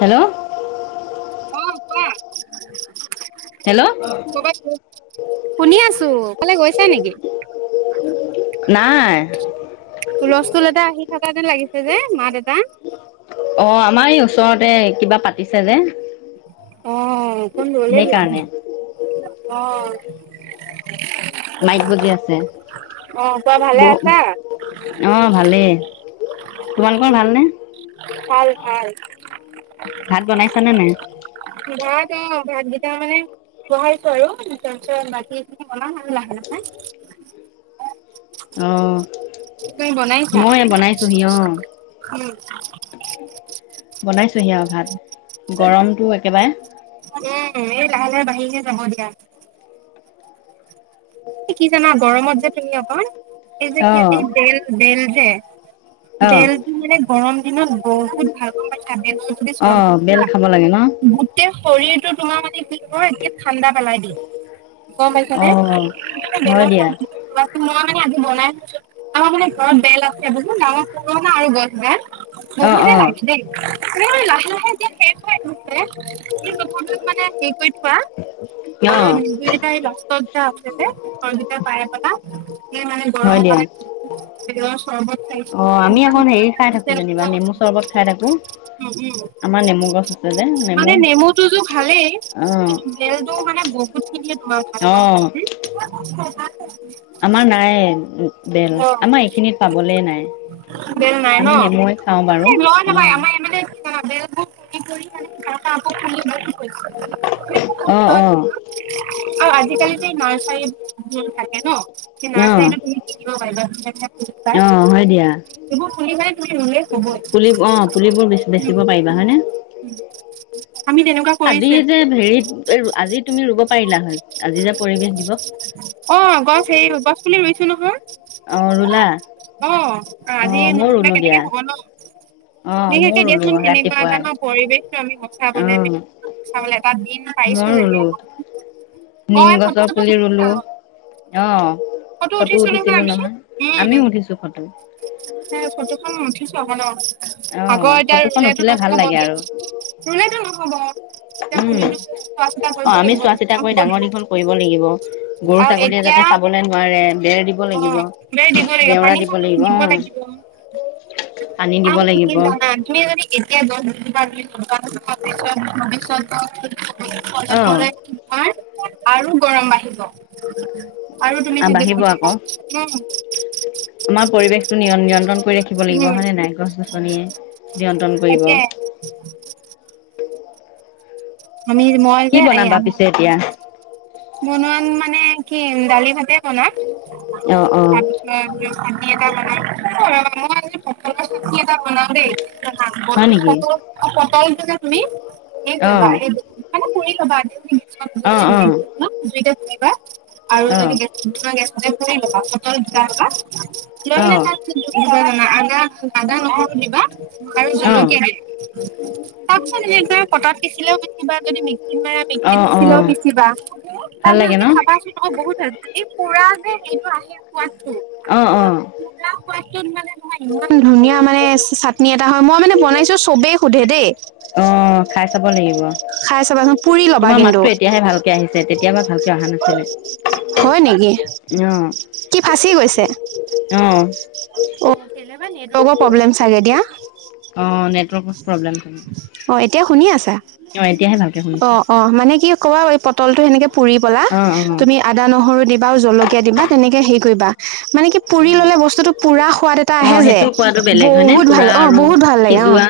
Hello hello শুনি আছো এফালে গৈছে নেকি নাই সূলষ্টুল এটা আহি থকা যেন লাগিছে যে মাত এটা অঁ আমাৰ এই ওচৰতে কিবা পাতিছে যে অঁ অকন দুৰলে যোৱা সেইকাৰণে অঁ মাইক বাজি আছে বহ অঁ ভালেই তোমালোকৰ ভালনে ভাল ভাল ভাত বনাইছানে নাই অঁ ভাতকেইটা মানে বহাইছো আৰু তাৰ পিছত বাকী এইখিনি বনাাম আৰু লাহে লাহে অঁ তুমি বনাইছা অ বনাইছো সি য়া ভাত গৰমটো একেবাৰে উম এই লাহে লাহে বাঢ়ি ঠিক আছে হ'ব দিয়া কি জানা গৰমত যে তুমি অকণ এই অ যে এই বেল বেল যে অ বেলটো মানে গৰম দিনত বহুত ভালকৈ চেপি মেলি যদি অ চৰ্বত বেল খোৱা খাব লাগে ন গোটেই শৰীৰটোত। তোমাৰ মানে কি কয় এনেকে ঠাণ্ডা পেলাই দিব। গম অ পাইছানে? হয় বেলেগ দিয়া হয়। মই মানে আজি বনাই আমাৰ মানে ঘৰত বেল আছে বোলো গাঙৰ কে নাই এ গছ বেল অ অ বহুতে লাগে দেই লাহে লাহে এতিয়া শেষ হৈ গৈছে কি কবি মানে হেৰি কৰি থোৱা অ অলপ নিব পাৰিবা। [unintelligible] যে কি পায় লবা সেই মানে হয় গৰমৰ দিয়া মানে চৰবত অ আমি এখন হেৰি খাই থাকো যেনিবা নেমু চৰবত খাই থাকো আমাৰ নেমু গছ আছে যে নেমু অ অ', [inaudible] [unintelligible] আমাৰ নাই বেল আমাৰ এইখিনিত পাবলে নাই আমি নেমুৱেই খাওঁ বাৰু অ। বেলবোৰ পৰি পৰি আৰু [unintelligible] অ অ আৰু আজিকালি তো নাৰ্চাৰী বোৰ থাকে ন। কি অ', নাৰ্চাৰী। [unintelligible] পাই অ', হয় দিয়া এইবোৰ পুলি পাই। [unintelligible] পুলি অ পুলিবোৰ বেছিব পাৰিবা হয়নে আজি যে হেৰিত আজি তুমি ৰুব পাৰিলা হয় আজি যে পৰিবেশ দিৱস। পুলি ৰুইছো অ', ৰুলা নহয়। অ আজি অ', ময়ো নোৰুলে ৰুলো দিয়া কেনেকে হব ন? অ', ময়ো বিশেষকে ৰুলো দিয়াচোন সেনেকুৱা এটা ৰাতিপুৱাই ন পৰিৱেশটো আমি বচাবলৈ অ', চাবলে এটা দিন পাইছো ময়ো ৰুলো যেতিয়া অ নিম ফটো গছৰ চটো পুলি উঠিছা ৰুলো ফটো উঠিছো। উঠিছিলোঁ নহয় আমিও উঠিছো ফটো। উম উঠিছো আকৌ ন। অ আকৌ এতিয়া ফটোখন ৰুলেতো উঠিলে ভাল নহ'ব লাগে আৰু ৰুলেতো নহ'ব উম অ আমি চোৱা চিতা কৰি ডাঙৰ দীঘল কৰিব লাগিব গৰু ছাগলীয়ে যাতে খাবলে নোৱাৰে। এ [inaudible] লাগিব অ [inaudible] পানী দিব লাগিব [inaudible] আৰু গৰম বাঢ়িব অ আৰু তুমি বাঢ়িব আকৌ [inaudible] আমাৰ পৰিৱেশটো নিয়ন নিয়ন্ত্ৰণ কৰি ৰাখিব লাগিব হয়নে নাই গছ গছনিয়ে নিয়ন্ত্ৰণ কৰিব স [unintelligible] [unintelligible] কি বনাবা পিছে এতিয়া বনোৱাম মানে কি দালি ভাতে অ অ [inaudible] [inaudible] হয় [unintelligible] নেকি তুমি সেই অ কৰিবা মানে কৰিবা অ অ [unintelligible] [unintelligible] আৰু অ যদি গেছ গেছ অ [inaudible] [inaudible] [inaudible] আদা নহৰু দিবা আৰু অ জলকীয়াৰে তাৰপিছত নিজে পটাত পিচিলেও কিবা যদি নেকি কিমান অ মিক্সিত অ পিছিলেও পিচিবা ভাল তাৰপিছত লাগে ন এতিয়া খাবাচোন বহুত খুৰা যে এইটো আহি পোৱা অ - অ ত মানে ইমান ধুনীয়া মানে চাটনি এটা হয় মই মানে বনাইছো চবেই সোধে দেই অ খাই চাব লাগিব খাই চাবাচোন পুৰি ল'বা তোমাৰ কিন্তু মাতটো এতিয়াহে ভালকে আহিছে তেতিয়াপা ভালকে অহা নাছিলে হয় নেকি অ, কি ফাঁচি গৈছে অ অ াৰ নেটৰ্ প্ৰব্লেম চাগে দিয়া অ নেটৱৰ্ক প্ৰব্লেম থাকে। অ এতিয়া শুনি আছা অ এতিয়াহে ভালকে অ শুনিছো অ মানে কি কবা তলটো সেনেকে অ অ অ তুমি আদা দিবা আৰু জল ক দিবা, তেনেকে হেৰি কৰিবা মানে কি পুৰি ললে বস্তুতটো পুৰা সোৱাদ এটা অ আহে যে, সেইটো সোৱাদো বেলেগ হয়নে বহুত ভাল, পুৰা অ আৰু বহুত ভাল লাগে, অ। সিজোৱা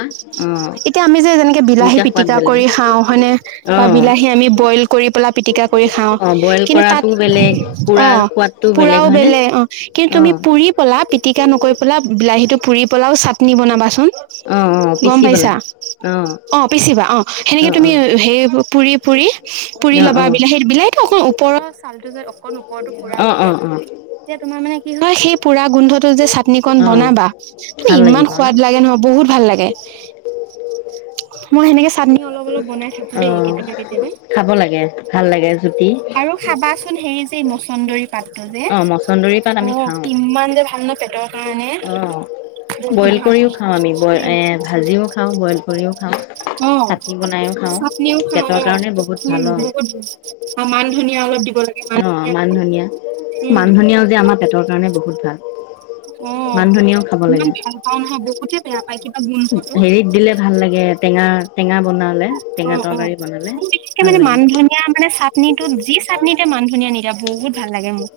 অ এতিয়া আমি যে যেনেকে বিলাহী দুইটা সোৱাদ পিটিকা বেলেগ কৰি খাওঁ, হয়নে? অ বা বিলাহী আমি বইল কৰি পেলাই পিটিকা কৰি খাওঁ, অ বইল কিন্তু তাত, কৰাটোও বেলেগ পুৰাৰ অ' সোৱাদটোও পুৰাও হয়নে বেলেগ অ কিন্তু অ তুমি পুৰি পলা, পিটিকা নকৰি পেলা বিলাহী ুৰি পেলাও চ কাটনি বনাবাচোন অ অ গম পিচি পাইছা? পেলাই অ পিচিবা অ। অ সেনেকে অ তুমি, সেই পুৰি পুুৰী পুৰি অ অ ল'বা বিল সেই বিলাহীটো অক ওপৰৰ ছালটো যে অকণ ওৰৰতো পুৰা অ গ'লে অ অ এতিয়া তোমাৰ মানে কি সেই পুৰা গোন্ধটো যে চাটনিকন অ বনাবা, মে ভাল ইমান লাগিব ন সোৱাদ লাগে নহ, বহুত ভাল লাগে। মোৰ সেনেকে অলপ-অলপ বনাই থাকোঁ দেই অ কেতিয়াবা-কেতিয়াবা। খাব লাগে ভাল লাগে জুতি আৰু খাবা সোণ এই মচন্দৰী পাত যে, অ মচন্দৰী পাত অ আমি খাওঁ কিমান যে ভাল ন পেটৰ কাৰণে, অ বহুত বইল ভাল। কৰিও খাওঁ আমি বই এ ভাজিও খাওঁ, বইল কৰিও খাওঁ, চাটনি বনাইো খাওঁ, পেটৰ কাৰণে বহুত ভাল আৰু। ধুনীয়া অলপ অ মান ধনিয়া মান ধনিয়ও যে আমাৰ পেটৰ কাৰণে বহুত ভাল। [inaudible] অ মান ধনিয়াও খাব ইমান লাগে ভাল পাও নহয়, বহুতেে বেয়া পা হেৰিত দিলে ভাল লাগে, টেঙা তেেঙ উ-উ, মোৰ বিশেষকে ভাল মানে মান লাগে ধনিয়ীয়া মানে চাটনিটোত, যি চাটনি এয়া মান ধনীয়া নিীৰাা, বহুত ভাল লাগে মোক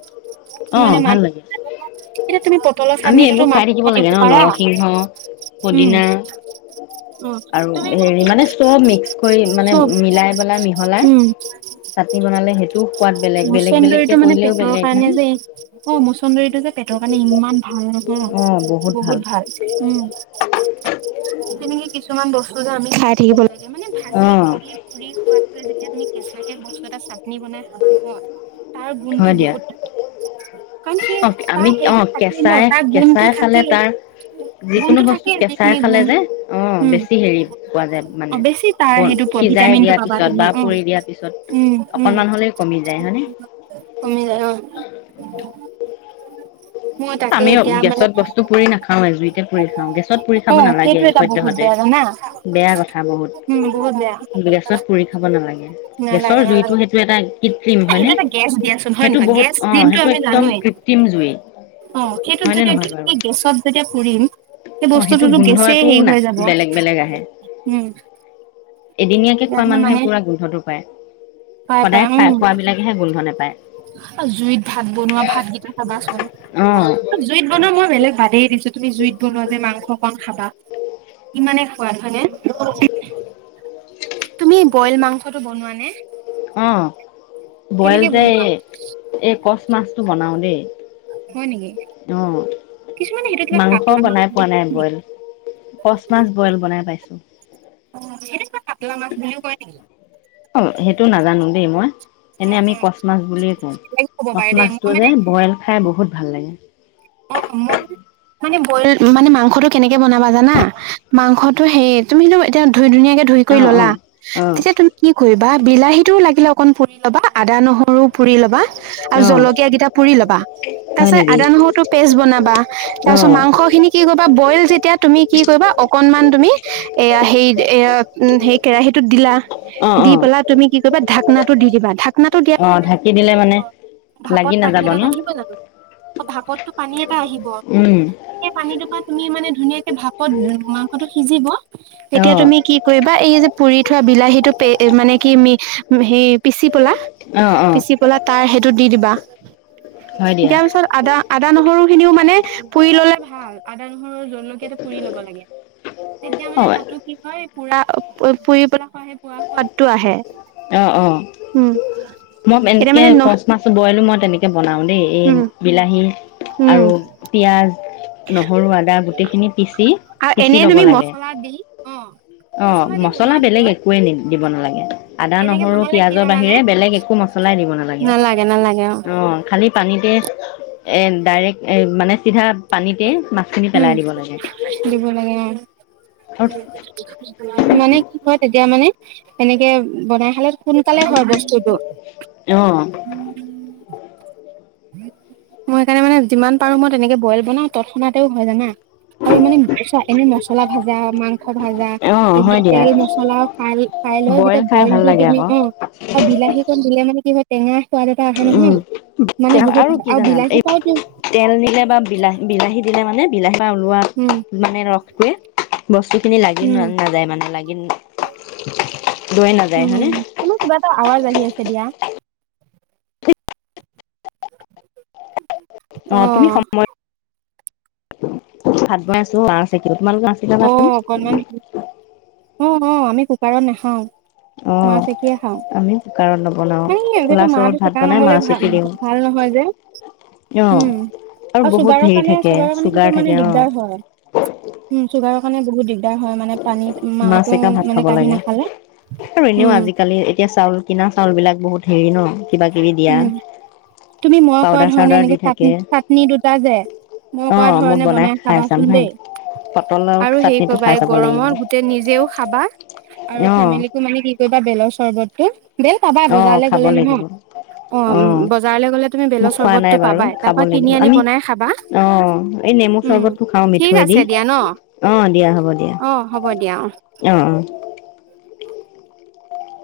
অ ভাল লাগে। তুমি আমি এইবোৰ খাই থাকিব লাগে ন? নৰসিংহ, পুদিনা আৰু হেৰি মানে চব মিক্স কৰি মানে মিলাই বেলাই মিহলাই, চাটনি বনালে সেইটোও সোৱাদ বেলেগ-বেলেগ-বেলেগ কেে কৰিলেও বেলেগ হয় নে? অ মোৰ চন্দ্ৰ টো যে পেটৰ কাৰণি ইমান ভাল নহয়? বহুত ভাল, উম। তে নেকি কিছুমান বস্তু যে আমি খাই থাকিব লাগে। মানে অ ভাজি কৰি পুৰি খোৱাতকৈ যেতিয়া তুমি কেঁচাকে লে বস্তু এটা চাটনি বনাই খালা নহয় তাৰ গুণতটো বহুত থাকে। অহ আমি অহ কেঁচাই কেঁচাই খালে তাৰ যিকোনো বস্তু কেঁচাই খালে যে অহ বেছি হেৰি পোৱা যায়। মানে অহ বেছি তাৰ বন সেইটো সিজাই ভিটামিনটো দিয়াৰ পাবা পিছত তুমি বা অহ পুৰি দিয়াৰ পিছত উম উম অকনমান হ'লেও কমি যায় হয়নে কমি যায় অহ [unintelligible] আমিও গেছত বস্তু পুৰি নাখাও এহ জুইতে পুৰি খাও গেছত পুৰি খাব নালাগে সদ্যহতে বেয়া কথা। বহুত গেছত পুৰি খাব নালাগে গেছৰ জুইটো সেইটো এটা কৃত্ৰিম হয়নে সেইটো বহুত অহ সেইটো একদম কৃত্ৰিম জুই সেইটোত হয়নে যেতিয়া কি নহয় বাৰু? গেছত যেতিয়া পুৰিম সেই অ সেইটো বস্তুটোতো গেছে গোন্ধটো হেৰি না হৈ যাব। বেলেগ বেলেগ আহে উম এদিনীয়াকে খোৱা মানুহে পুৰা গোন্ধটো হয় পাই পাই উম নেপায় জুইত ভাত বনোৱা ভাত কেইটা চাবাচোন অ জুইত বনোৱা মই বেলেগ বাদেই দিছো তুমি জুইত বনোৱা যে মাংস কন খাবা কিমানে সোৱাদ হয়নে? [unintelligible] তুমি বইল মাংসটো বনোৱা নে? অহ বইল যে এই কচ মাছটো বনাও দেই। [unintelligible] হয় নেকি। অ কিছুমানে সেইটো কিবা মাংস কাতলা মাছ বনাই বুলি পোৱা নাই বইল নেকি? কচ মাছ বইল বনাই পাইছোঁ। অহ সেইটো নাজানো দেই মই। এনে আমি কচ মাছ বুলিয়ে কওঁ কচ মাছটো যে বইল খাই বহুত ভাল লাগে। অ মই মানে বইল মানে মাংসটো কেনেকে বনাবা জানা মাংসটো সেই তুমি এতিয়া ধুই ধুনীয়াকে ধুই কৰি অ অ ললা অ তেতিয়া তুমি কি কৰিবা বিলাহীটো লাগিলে। অকণ পুৰি ল'বা আদা নহৰু পুৰি ল'বা আৰু অ জলকীয়া কিটা পুৰি ল'বা তাৰ হয় পিছত নেকি আদা নহৰুতো পেষ্ট বনাবা তাৰ অ পিছত মাংস খিনি কি কৰিবা বইল যেতিয়া তুমি কি কৰিবা অকনমান তুমি এয়া সেই এয়া উ সেই কেৰাহীটোত দিলা অ দি অ পেলাই তুমি কি কৰিবা ঢাক নাটো দি দিবা ঢাক আপনো দিয়াত অ চেকাতো ঢাকি ফুলি দিলে আহিব মানে ভাপত লাগি পানী নাযাব এটা ন নাহিব জানো অ ভাগত পানীত আহিব উম সেই পানীতো তুমি মানে ধুনীয়াকে ভাপত মাংসটো সিজিব অ এতিয়া তুমি কি কৰিবা এই যে পুৰি থোৱা বিলাহী টো পে মানে কি মিক্স সেই পিচি পলা অ অ পিচি পলা তাৰ সেইটো দি দিবা হয় দিয়া দিয়াৰ পিছত আদা। আদা নহৰু খিনিও মানে পুৰি ল'লে ভাল আদা নহৰু জলকীয়া পুৰি ল'ব লাগে তেতিয়া অ মানে তাতো কি হয় পুৰা পুৰি পেলা। খ পোৱা সোৱাদটো আহে অ অ উম মই এতিয়া মানে ন বনাও দেই এই উম বিলাহী উম আৰু পিয়াজ নহৰু আদা গোটেইখিনি পিচি আৰু পিচি এনেই ল'ব তুমি ম লাগে অ মছলা বেলেগ দিব নালাগে। আদা নহৰু পিয়াজৰ বাহিৰে বেলেগ একো মছলাই দিব নালাগে অ খালি পানীতে ডাইৰেক্ট মানে চিধা পানীতে মাছখিনি উম পেলাই দিব লাগে। দিব লাগে অ মানে কি হয় তে এতিয়া মানে সেনেকে বনাই খালে সোনকালে হয়ৰ বস্তুটো অ', মই সেইকাৰণে মানে যিমান পাৰো মই তেনেকে বইল বনাওঁ তৎক্ষণাতেও হয় জানা আৰু মানে এনে মছলা ভাজা মাংস ভাজা অ', এই পি হয় দিয়া। তেল মছলা খাই লৈ যেতিয়া খাই বইল ভাল দি লাগে তুমি আকৌ। অ আৰুণি বিলাহী কন দিলে মানে কি হয়। এনেই সোৱাদ এটা আহে উম, নহয় আৰু কি জানা এই তেল দিলে বা বিলাহ বিলাহী দিলে মানে বিলাহী ওলোৱাত মানে ৰসটোৱে বস্তুখিনি লাগি ন নাযায় মানে লাগি লৈ নাযায় হনে অ তুমি সময় ভাত বনাই আছো মাহ চেকি অ অকনমান অ অ আমি ক পাৰ নাখাওঁ মাহ অ' চেকিয়ে খাওঁ আমি কুকাৰত নবনাও মানে মাহ খোলা চৰুত মাহটো ভাত চেকা বনাই নগলে মাছ ভ চেপি দিওঁ ভাল নহয় যে অ' উম আৰু বহুত চুগাৰৰ হেৰি কাৰণে থাকে চুগাৰৰ কাৰণে চুগাৰ সেইটো মানে থাকে অ' দিগদাৰ হয় চুগাৰৰ কাৰণে বহুত দিগদাৰ হয় মানে মাহ চেকা ভাত খাব কাঢ়ি লাগে নাখালে আৰু এনেও উম আজিকালি এতিয়া চাউল কিনা চাউল বিলাক বহুত হেৰি ন কিবা কিবি দিয়া উম তুমি মই কোৱা পাউদাৰ ধৰণে চাউদাৰ দি এনেকে চাট থাকে চাটনি দুটা যে মই কোৱা অ' মই ধৰণে বনাই খাই চাম খাবাচোন হাই দেই পটলৰ আৰু সেই চাটনিটো কবা খাই এই চাব লাগিব গৰমত গোটেই নিজেও খাবা আৰু অ' ফেমিলিকো মানে কি কৰিবা বেলৰ চৰ্বত হ বেল পাবা অ' বজাৰলৈ গ'লে নহয় অ বজাৰলৈ গ'লে তুমি মোক বেলৰ খোৱা নাই চৰ্বতটো বাৰু পাবাই তাৰ খাব পৰা কিনি লাগিব আনি আমি বনাই খাবা অ এই নেমু উম চৰ্বতটো খাওঁ ঠিক মিঠৈ দি আছে দিয়া ন অ দিয়া হ'ব দিয়া অ অ